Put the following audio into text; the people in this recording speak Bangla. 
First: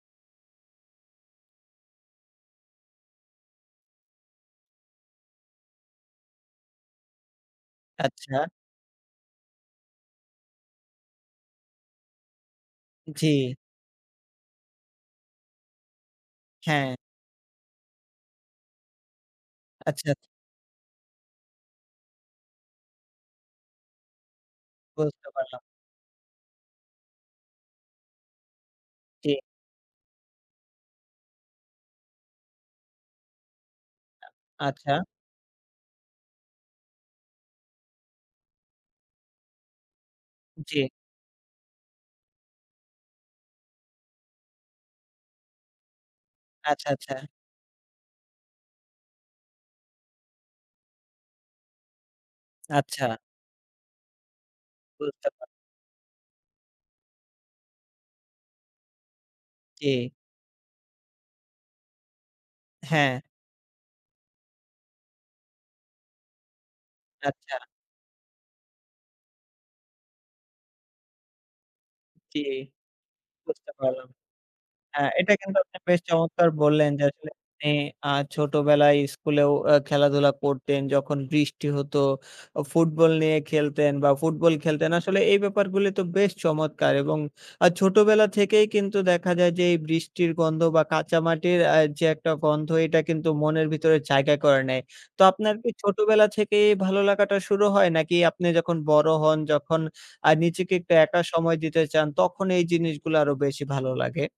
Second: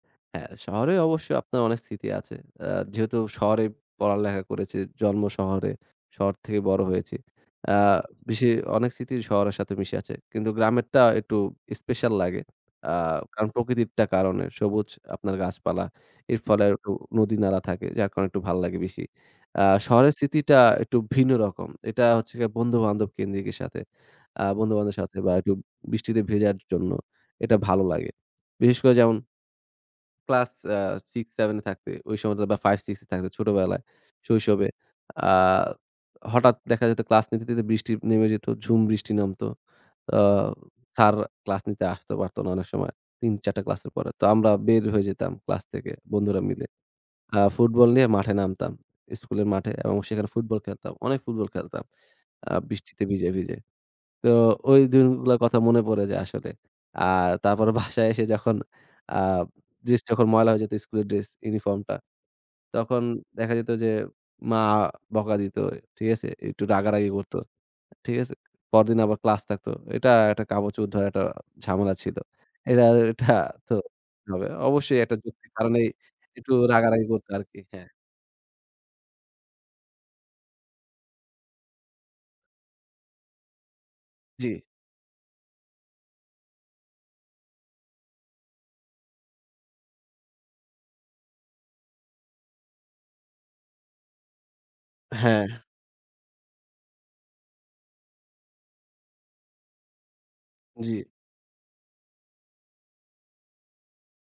হ্যাঁ, শহরে অবশ্যই আপনার অনেক স্মৃতি আছে। আ যেহেতু শহরেই পড়ালেখা করেছি, জন্ম শহরে, শহর থেকে বড় হয়েছি। আ আচ্ছা। বেশি অনেক স্মৃতি শহরের সাথে মিশে আছে। কিন্তু গ্রামেরটা একটু স্পেশাল লাগে। আ কারণ জি। প্রকৃতিরটা কারণে সবুজ আপনার গাছপালা এর ফলে আর একটু হ্যাঁ। নদী-নালা থাকে যার কারণ একটু ভাল লাগে বেশি। আ আচ্ছা, শহরের আচছ স্মৃতিটা একটু ভিন্ন রকম, এটা হচ্ছে গিয়া বন্ধু-বান্ধব কেন্দ্রিকের সাথে আ বন্ধু-বান্ধবের সাথে বুঝতে বা একটু পারলাম। বৃষ্টিতে ভেজার জন্য এটা ভালো লাগে। বিশেষ করে যেমন জি। ক্লাস আ 6-7 এ থাকতে ওই সময়টা বা 5-6 এ থাকতে ছোটবেলায়, শৈশবে আচ্ছা। আ হঠাৎ দেখা যেত ক্লাস নিতে, নিতে বৃষ্টি নেমে যেত, ঝুম বৃষ্টি নামত। আ জি। স্যার ক্লাস নিতে আসত পারত না অনেক সময় ৩-৪ টা ক্লাসের পরে, তো আমরা বের হয়ে যেতাম ক্লাস থেকে বন্ধুরা মিলে। আচ্ছা, আচ্ছা। আ ফুটবল নিয়ে মাঠে নামতাম স্কুলের মাঠে এবং সেখানে ফুটবল খেলতাম, অনেক ফুটবল খেলতাম আ বৃষ্টিতে আচ্ছা। ভিজে, ভিজে। তো ওই বুঝতে দিনগুলোর পারলাম। কথা মনে পড়ে যে আসলে। আর তারপর বাসায় এসে যখন আ ড্রেস জি। যখন ময়লা হয়ে যেত স্কুলের ড্রেস ইউনিফর্মটা তখন হ্যাঁ। দেখা যেত যে মা বকা দিত ঠিক আছে? একটু রাগারাগি করতো আচ্ছা। ঠিক আছে? পরদিন আবার ক্লাস থাকতো এটা একটা কাপড়-চোপড় ধোয়া একটা ঝামেলা ছিল। জি, এটা, এটা বুঝতে তো পারলাম। ভাবে অবশ্যই হ্যাঁ, একটা এটা যুক্তির কিন্তু আপনি কারণেই বেশ চমৎকার একটু বললেন যে রাগারাগি করতো আসলে আরকি, আপনি হ্যাঁ। আ ছোটবেলায় স্কুলেও আ খেলাধুলা করতেন যখন বৃষ্টি হতো, আ ফুটবল নিয়ে খেলতেন বা ফুটবল জি। খেলতেন। আসলে এই ব্যাপারগুলি তো বেশ চমৎকার! এবং আ ছোটবেলা থেকেই কিন্তু দেখা যায় যে এই বৃষ্টির গন্ধ বা কাঁচা মাটির আ যে একটা গন্ধ এটা কিন্তু মনের ভিতরে জায়গা করে নেয়। তো হ্যাঁ। আপনার কি ছোটবেলা থেকেই ভালো লাগাটা শুরু হয়? নাকি আপনি যখন বড় হন যখন আ নিজেকে একটু জি। একা সময় দিতে চান তখন এই জিনিসগুলা আরো বেশি ভালো লাগে?